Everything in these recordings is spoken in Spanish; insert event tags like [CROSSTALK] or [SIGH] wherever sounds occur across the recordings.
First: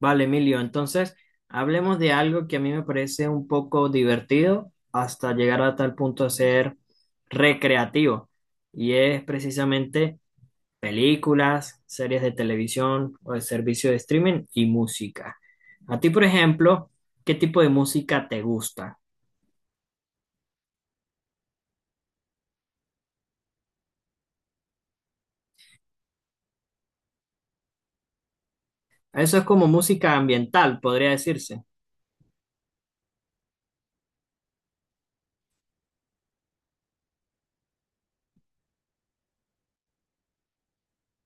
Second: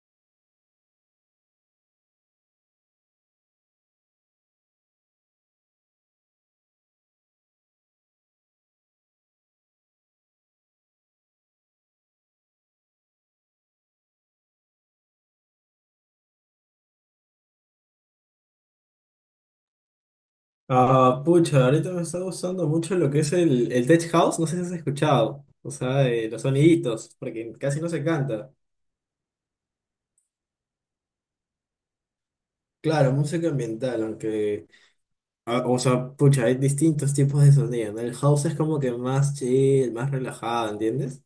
Vale, Emilio, entonces hablemos de algo que a mí me parece un poco divertido hasta llegar a tal punto de ser recreativo. Y es precisamente películas, series de televisión o de servicio de streaming y música. A ti, por ejemplo, ¿qué tipo de música te gusta? Pucha, ahorita me está gustando mucho lo que es el tech house, no sé si has escuchado, o sea, los soniditos, porque casi no se canta. Eso es como música ambiental, podría decirse. Claro, música ambiental, aunque, o sea, pucha, hay distintos tipos de sonido, ¿no? El house es como que más chill, más relajado, ¿entiendes?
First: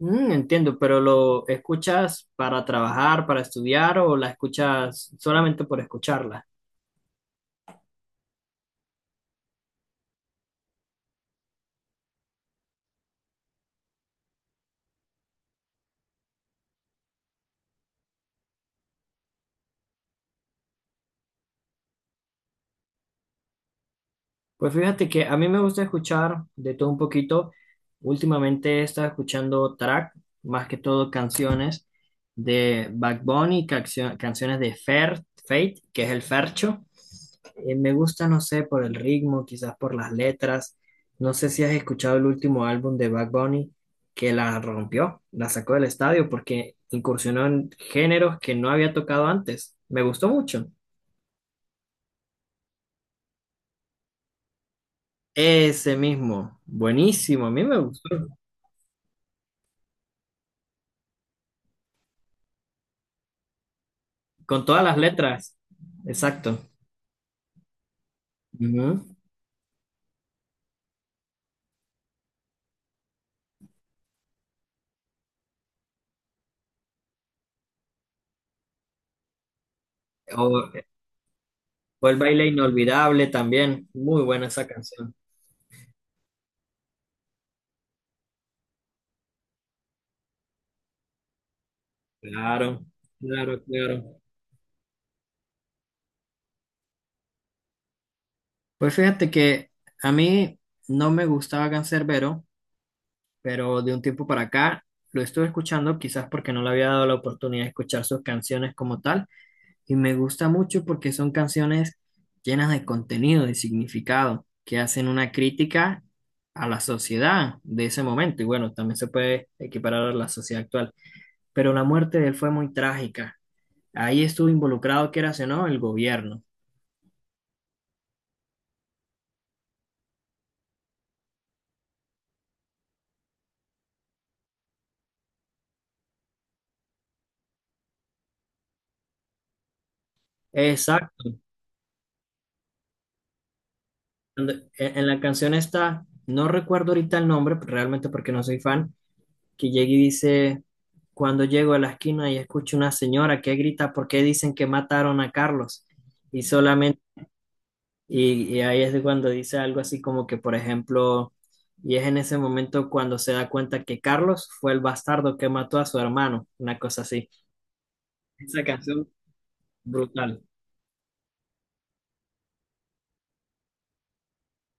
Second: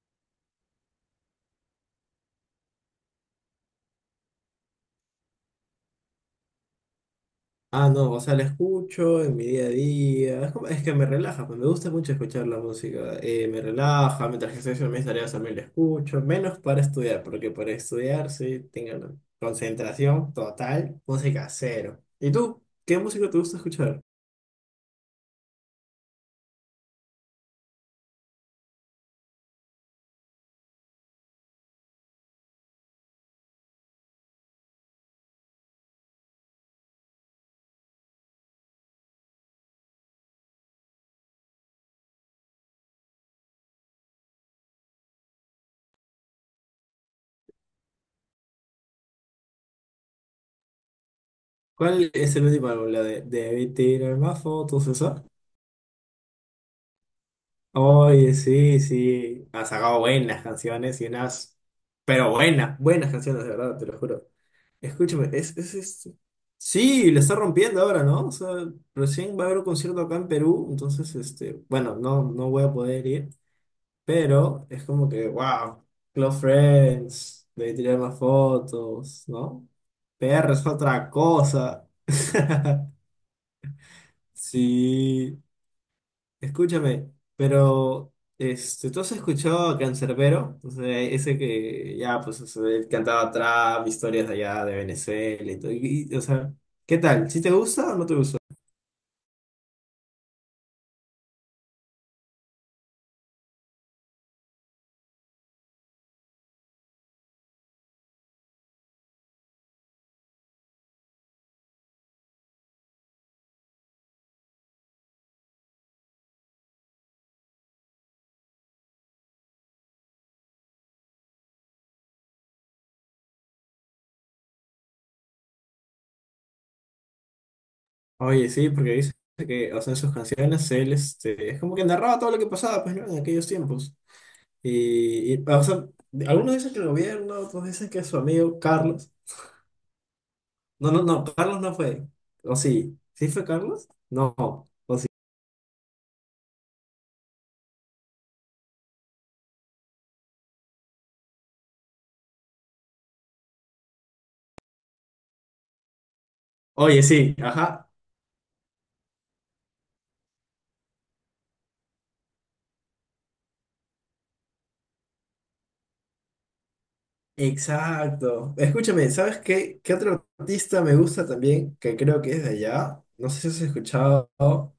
Entiendo, pero ¿lo escuchas para trabajar, para estudiar o la escuchas solamente por escucharla? Ah, no, o sea, la escucho en mi día a día. Es que me relaja, pues me gusta mucho escuchar la música. Me relaja, mientras que estoy haciendo mis tareas también la escucho. Menos para estudiar, porque para estudiar sí tengo la concentración total, música cero. ¿Y tú? ¿Qué música te gusta escuchar? Pues fíjate que a mí me gusta escuchar de todo un poquito. Últimamente he estado escuchando track, más que todo canciones de Bad Bunny, canciones de Fer, Fate, que es el Fercho. Me gusta, no sé, por el ritmo, quizás por las letras. No sé si has escuchado el último álbum de Bad Bunny que la rompió, la sacó del estadio porque incursionó en géneros que no había tocado antes. Me gustó mucho. ¿Cuál es el último álbum? ¿La de Debí tirar más fotos, esa? Ese mismo, buenísimo, a mí me gustó. Oye, sí, sí. Ha sacado buenas canciones y unas. Pero buenas, buenas canciones, de verdad, te lo juro. Con todas las Escúchame, letras, exacto. sí, le está rompiendo ahora, ¿no? O sea, Ujú. recién va a haber un concierto acá en Perú, entonces, este, bueno, no voy a poder ir, pero es como que, wow, Close Friends, debí tirar más fotos, ¿no? PR es O, otra cosa. o el baile [LAUGHS] inolvidable también, muy buena esa canción. Sí. Escúchame, pero este, ¿tú has escuchado a Canserbero? O sea, ese que ya, pues, o sea, Claro, él cantaba claro, trap, claro. historias de allá de Venezuela y todo. O sea, ¿qué tal? ¿Sí te gusta o no te gusta? Pues fíjate que a mí no me gustaba Canserbero, pero de un tiempo para acá lo estuve escuchando, quizás porque no le había dado la oportunidad de escuchar sus canciones como tal. Y me gusta mucho porque son canciones llenas de contenido, de significado, que hacen una crítica a la sociedad de ese momento. Y bueno, también se puede equiparar a la sociedad actual. Pero la muerte de él fue muy trágica. Ahí estuvo involucrado, quieras o no, el gobierno. Oye, sí, porque dice que, o sea, en sus canciones él, este, es como que narraba todo lo que pasaba, pues, ¿no? En aquellos tiempos. O sea, algunos dicen que el gobierno, otros dicen que su amigo Carlos. No, no, no, Exacto. Carlos no fue. ¿O sí? ¿Sí fue Carlos? No. En ¿O en sí? la canción está, no recuerdo ahorita el nombre, realmente porque no soy fan, que llega y dice, cuando llego a la esquina y escucho una señora que grita, ¿por qué dicen que mataron a Carlos? Y solamente. Oye, sí, ajá. Y ahí es de cuando dice algo así como que, por ejemplo, y es en ese momento cuando se da cuenta que Carlos fue el bastardo que mató a su hermano, una cosa así. Exacto. Esa canción, Escúchame, ¿sabes qué? ¿Qué otro brutal. artista me gusta también? Que creo que es de allá. No sé si has escuchado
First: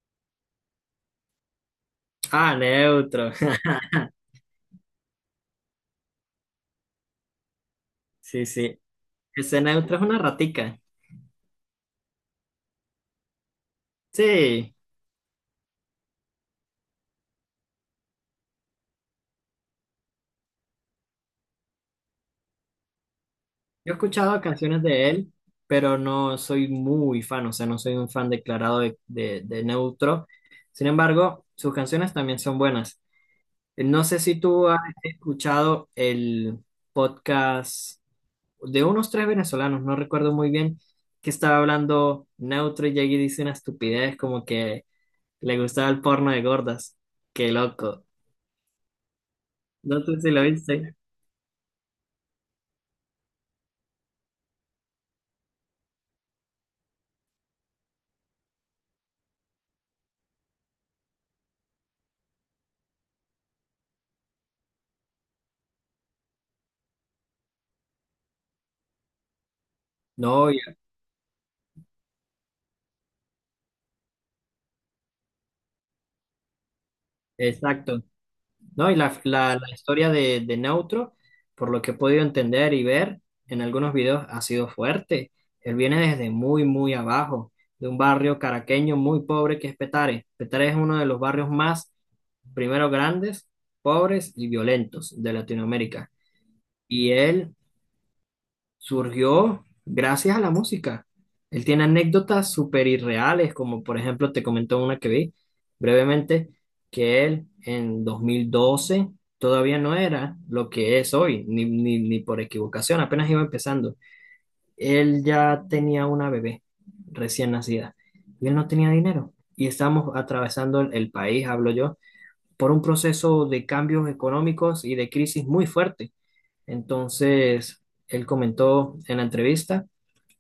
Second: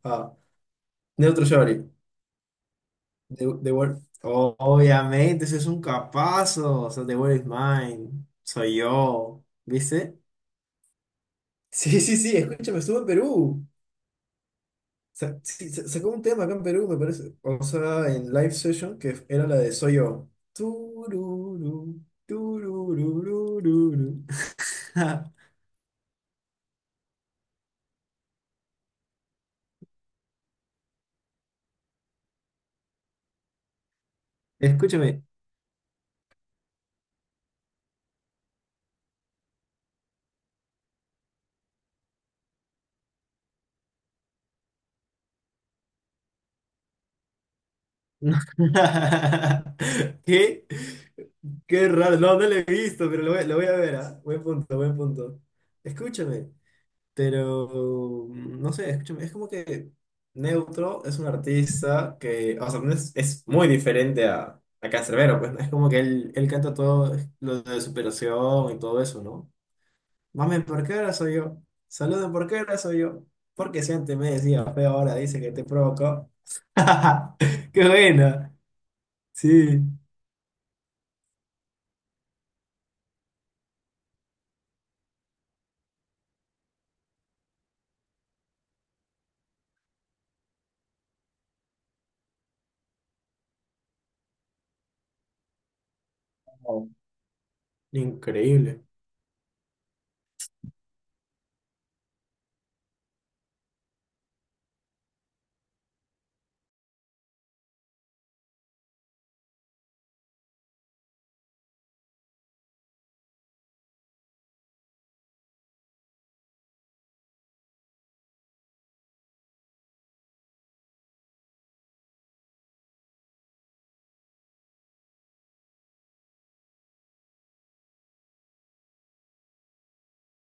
a Neutro Shorty. Ah, Neutro. [LAUGHS] Obviamente, ese es un capazo. O sea, The World is Mine. Sí, Soy sí. yo. Ese Neutro es una ¿Viste? [LAUGHS] ratica. Sí, sí, sí, escúchame, estuvo en Perú. Sí, Sacó un tema acá en Perú, me parece. O sea, en live session, que era la de Soy yo. Tururú, yo he turururururu. escuchado [LAUGHS] canciones de él, pero no soy muy fan, o sea, no soy un fan declarado de Neutro. Sin embargo, sus canciones también son buenas. No sé si tú has Escúchame. escuchado el podcast de unos tres venezolanos, no recuerdo muy bien, que estaba hablando neutro y allí dice una estupidez como que le gustaba el porno de gordas. Qué loco. No sé [LAUGHS] si lo ¿Qué? viste. Qué raro. No, no lo he visto, pero lo voy a ver, ¿ah? Buen punto, buen punto. Escúchame, pero no sé, escúchame. Es como que Neutro es un artista que, o sea, no es, es muy diferente a Canserbero, pues ¿no? Es como que él canta todo lo de superación y todo eso, ¿no? No, Mame, ¿por qué ahora soy yo? Saluden, ¿por qué ahora soy yo? Porque si antes me decía feo, ahora dice que te provocó. [LAUGHS] ¡Qué exacto. buena! No, y la Sí, historia de Neutro, por lo que he podido entender y ver en algunos videos, ha sido fuerte. Él viene desde muy, muy abajo, de un barrio caraqueño muy pobre que es Petare. Petare es uno de los barrios más, primero, grandes, pobres y violentos de Latinoamérica. Wow, Y él increíble. surgió gracias a la música. Él tiene anécdotas súper irreales, como por ejemplo te comento una que vi brevemente, que él en 2012 todavía no era lo que es hoy, ni por equivocación, apenas iba empezando. Él ya tenía una bebé recién nacida y él no tenía dinero. Y estábamos atravesando el país, hablo yo, por un proceso de cambios económicos y de crisis muy fuerte. Entonces, él comentó en la entrevista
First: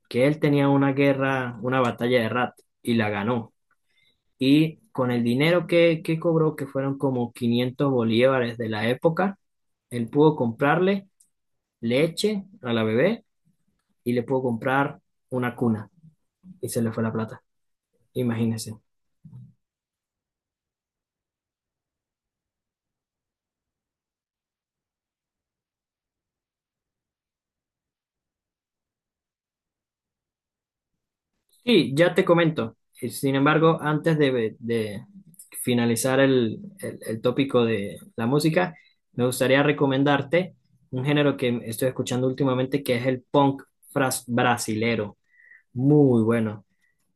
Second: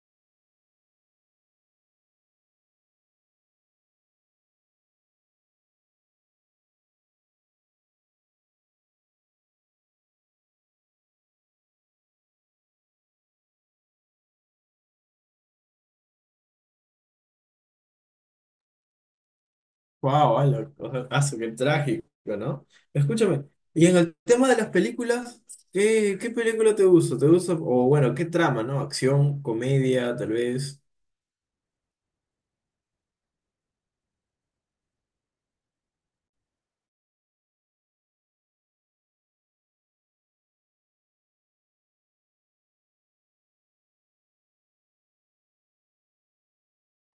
que él tenía una guerra, una batalla de rat y la ganó. Y con el dinero que cobró, que fueron como 500 bolívares de la época, él pudo comprarle leche a la bebé y le pudo comprar una cuna y se le fue la plata. Imagínense. Wow, ala, o sea, qué trágico, ¿no? Escúchame, y en el tema de las películas, ¿qué película te gusta? ¿Te gusta? O bueno, ¿qué trama, no? Acción, comedia, tal vez. Sí, ya te comento. Sin embargo, antes de finalizar el tópico de la música, me gustaría recomendarte un género que estoy escuchando últimamente, que es el punk brasilero. Muy bueno.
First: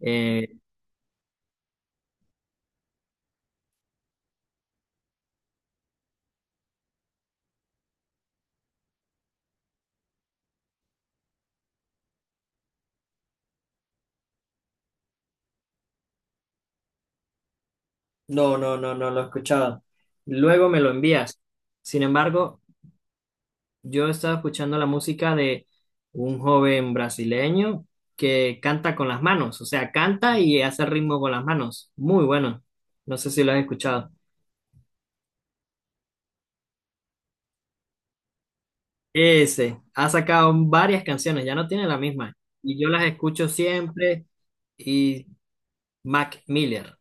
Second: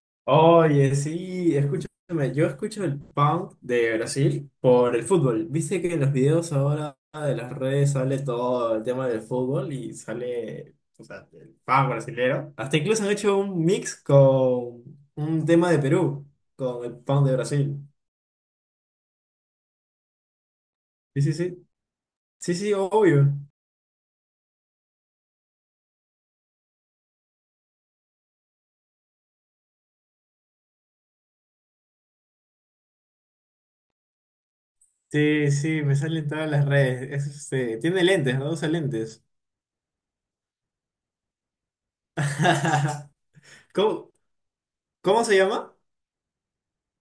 Eh, Oye, sí, escúchame, yo escucho el punk de Brasil por el fútbol. Viste que en los videos ahora de las redes sale todo el tema del fútbol y sale, o sea, el punk brasilero. Hasta incluso han hecho un mix con un tema de Perú, con el punk de Brasil. no, no, no, no lo he escuchado. Luego me lo Sí, sí, envías. sí. Sin Sí, embargo, sí, obvio. yo estaba escuchando la música de un joven brasileño que canta con las manos, o sea, canta y hace ritmo con las manos. Muy bueno. No sé si lo has escuchado. Sí, sí, me salen todas las redes. Es, este, tiene lentes, ¿no? Usa lentes. Ese ha sacado varias canciones, ya no tiene la misma. Y yo las [LAUGHS] escucho ¿Cómo, siempre. ¿cómo Y se llama? Mac Miller,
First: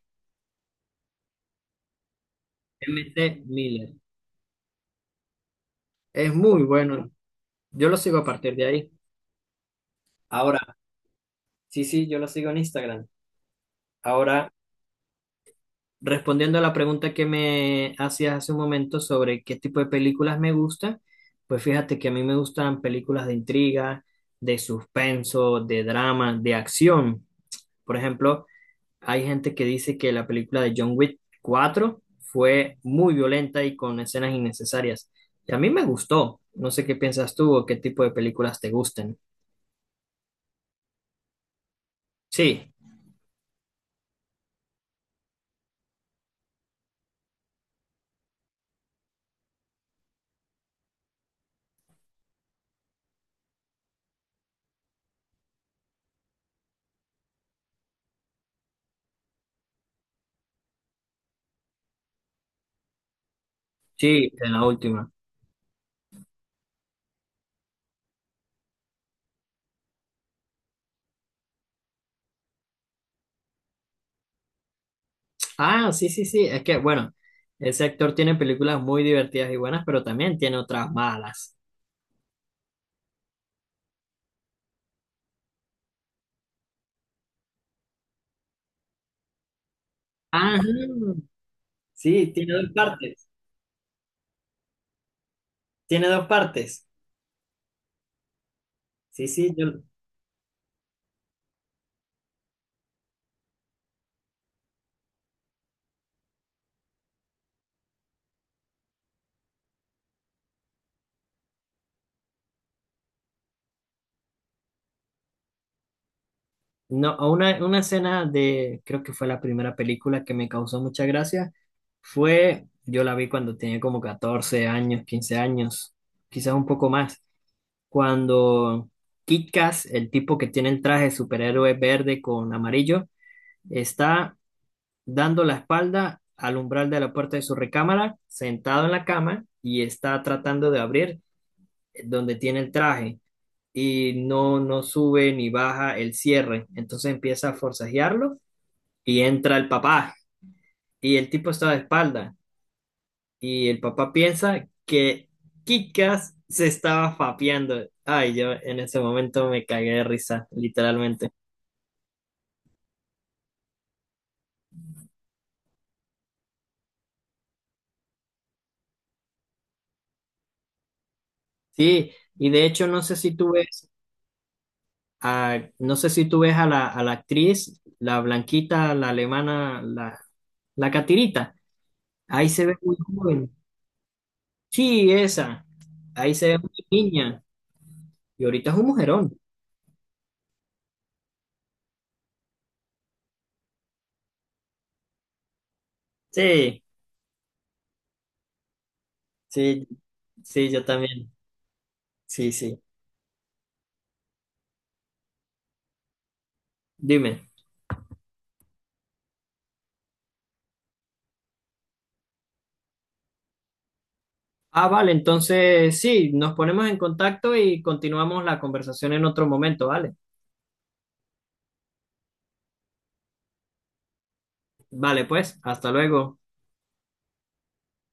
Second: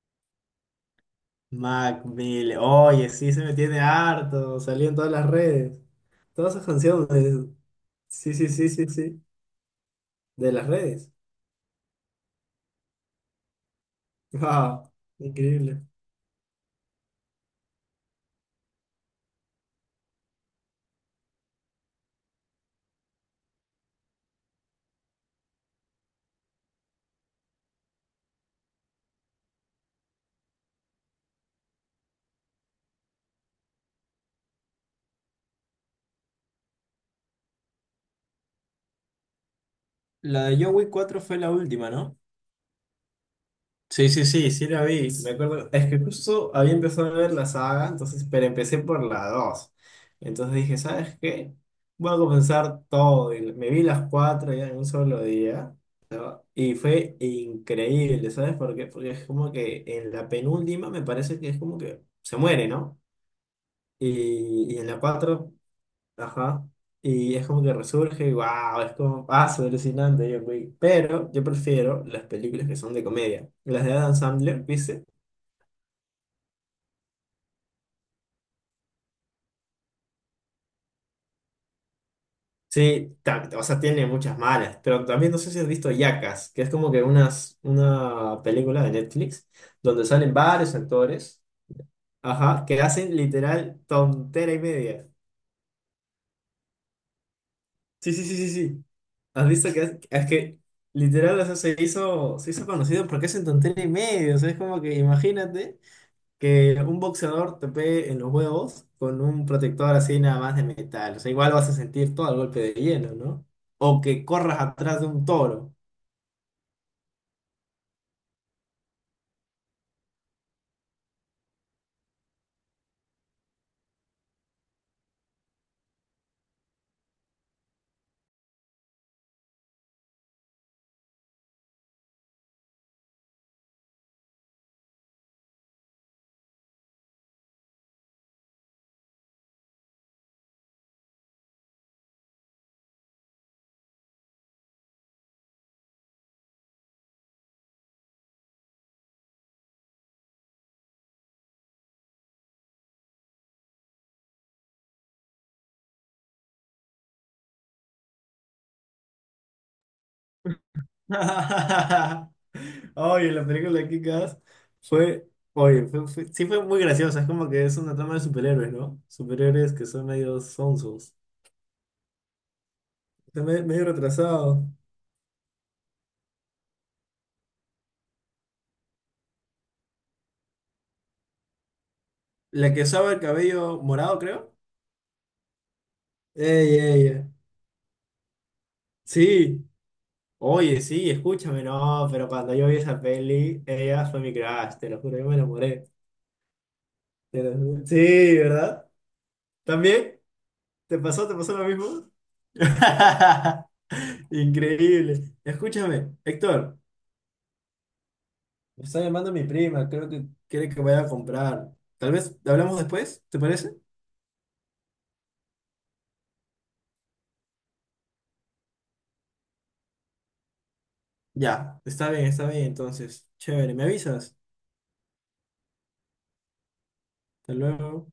Mac Miller. M. Oye, sí se MC me tiene Miller. harto. Salió en todas las redes. Es Todas muy esas bueno. canciones. Yo lo sigo a Sí, sí, partir de sí, sí, ahí. sí. De las Ahora, redes. sí, sí, yo lo sigo en Instagram. [LAUGHS] Ahora, Ah, increíble. respondiendo a la pregunta que me hacías hace un momento sobre qué tipo de películas me gustan, pues fíjate que a mí me gustan películas de intriga, de suspenso, de drama, de acción. Por ejemplo, hay gente que dice que la película de John Wick 4 fue muy violenta y con escenas innecesarias. Y a mí me gustó. No sé qué piensas tú o qué tipo de películas te gusten. La de John Wick 4 fue la última, ¿no? Sí, Sí, sí, sí, sí la vi. Me acuerdo, es que justo había empezado a ver la saga, entonces, pero empecé por la dos. Entonces dije, ¿sabes qué? Voy a comenzar todo. Y me vi las cuatro ya en un solo día, ¿no? Y fue increíble, ¿sabes por qué? Porque es como que en la penúltima me parece que es como que se muere, ¿no? sí, en la En la última. cuatro. Ajá. Y es como que resurge y wow, es como paso alucinante, yo, güey. Pero yo prefiero las películas que son de comedia. Las de Adam Sandler, ¿viste? Ah, sí, sí, sí. Es que, bueno, ese actor tiene películas muy divertidas y buenas, pero también tiene otras malas. Sí, o sea, tiene muchas malas, pero también no sé si has visto Jackass, que es como que una película de Netflix donde salen Ajá. varios actores, Sí, tiene ajá, dos que hacen partes. literal tontera y media. Tiene dos partes. Sí, sí, sí, sí, sí. Sí, ¿Has sí, visto yo. que es que literal o sea, se hizo conocido porque hacen tontera y media? O sea, es como que imagínate que un boxeador te pegue en los huevos con un protector así nada más de metal. O sea, igual vas a sentir todo el golpe de hielo, ¿no? O que corras atrás de un toro. No, una escena de, creo que fue la primera película que me causó mucha gracia, fue, yo la vi cuando tenía como 14 años, 15 años, quizás un poco más, cuando Kit Kat, el tipo que tiene el traje superhéroe verde con amarillo, está dando la espalda al umbral de la puerta de su recámara, sentado en la cama y está tratando de abrir, donde tiene el traje y no, no sube ni baja el cierre. Entonces empieza a forcejearlo y entra el papá y el tipo está de espalda y el papá piensa que Kikas se estaba fapeando. Ay, yo en ese momento me cagué de risa, literalmente. [LAUGHS] Oye, la película de Kick-Ass fue, oye, sí fue muy graciosa. Es como que es una trama de superhéroes, ¿no? Superhéroes que son medio sonsos. Sí, y de hecho no sé si Está tú medio ves. retrasado. No sé si tú ves a la actriz, la blanquita, la alemana, la catirita. Ahí se La ve que muy usaba el joven. cabello morado, creo. Sí, esa. Ahí se ve muy Ey, ey, ey. niña. Y ahorita es un mujerón. Sí. Oye, sí, escúchame, no, pero cuando yo vi esa peli, ella fue mi crush, te lo juro, yo me enamoré. Sí, Sí, ¿verdad? sí, ¿También? sí, yo también. ¿te pasó lo mismo? Sí, sí. [LAUGHS] Increíble. Escúchame, Héctor, Dime. me está llamando mi prima, creo que quiere que vaya a comprar. Tal vez hablamos después, ¿te parece? Ah, vale, entonces sí, nos ponemos en contacto y continuamos la conversación en otro momento, ¿vale? Ya, está bien, entonces, chévere, ¿me avisas? Vale, pues, hasta luego. Hasta luego.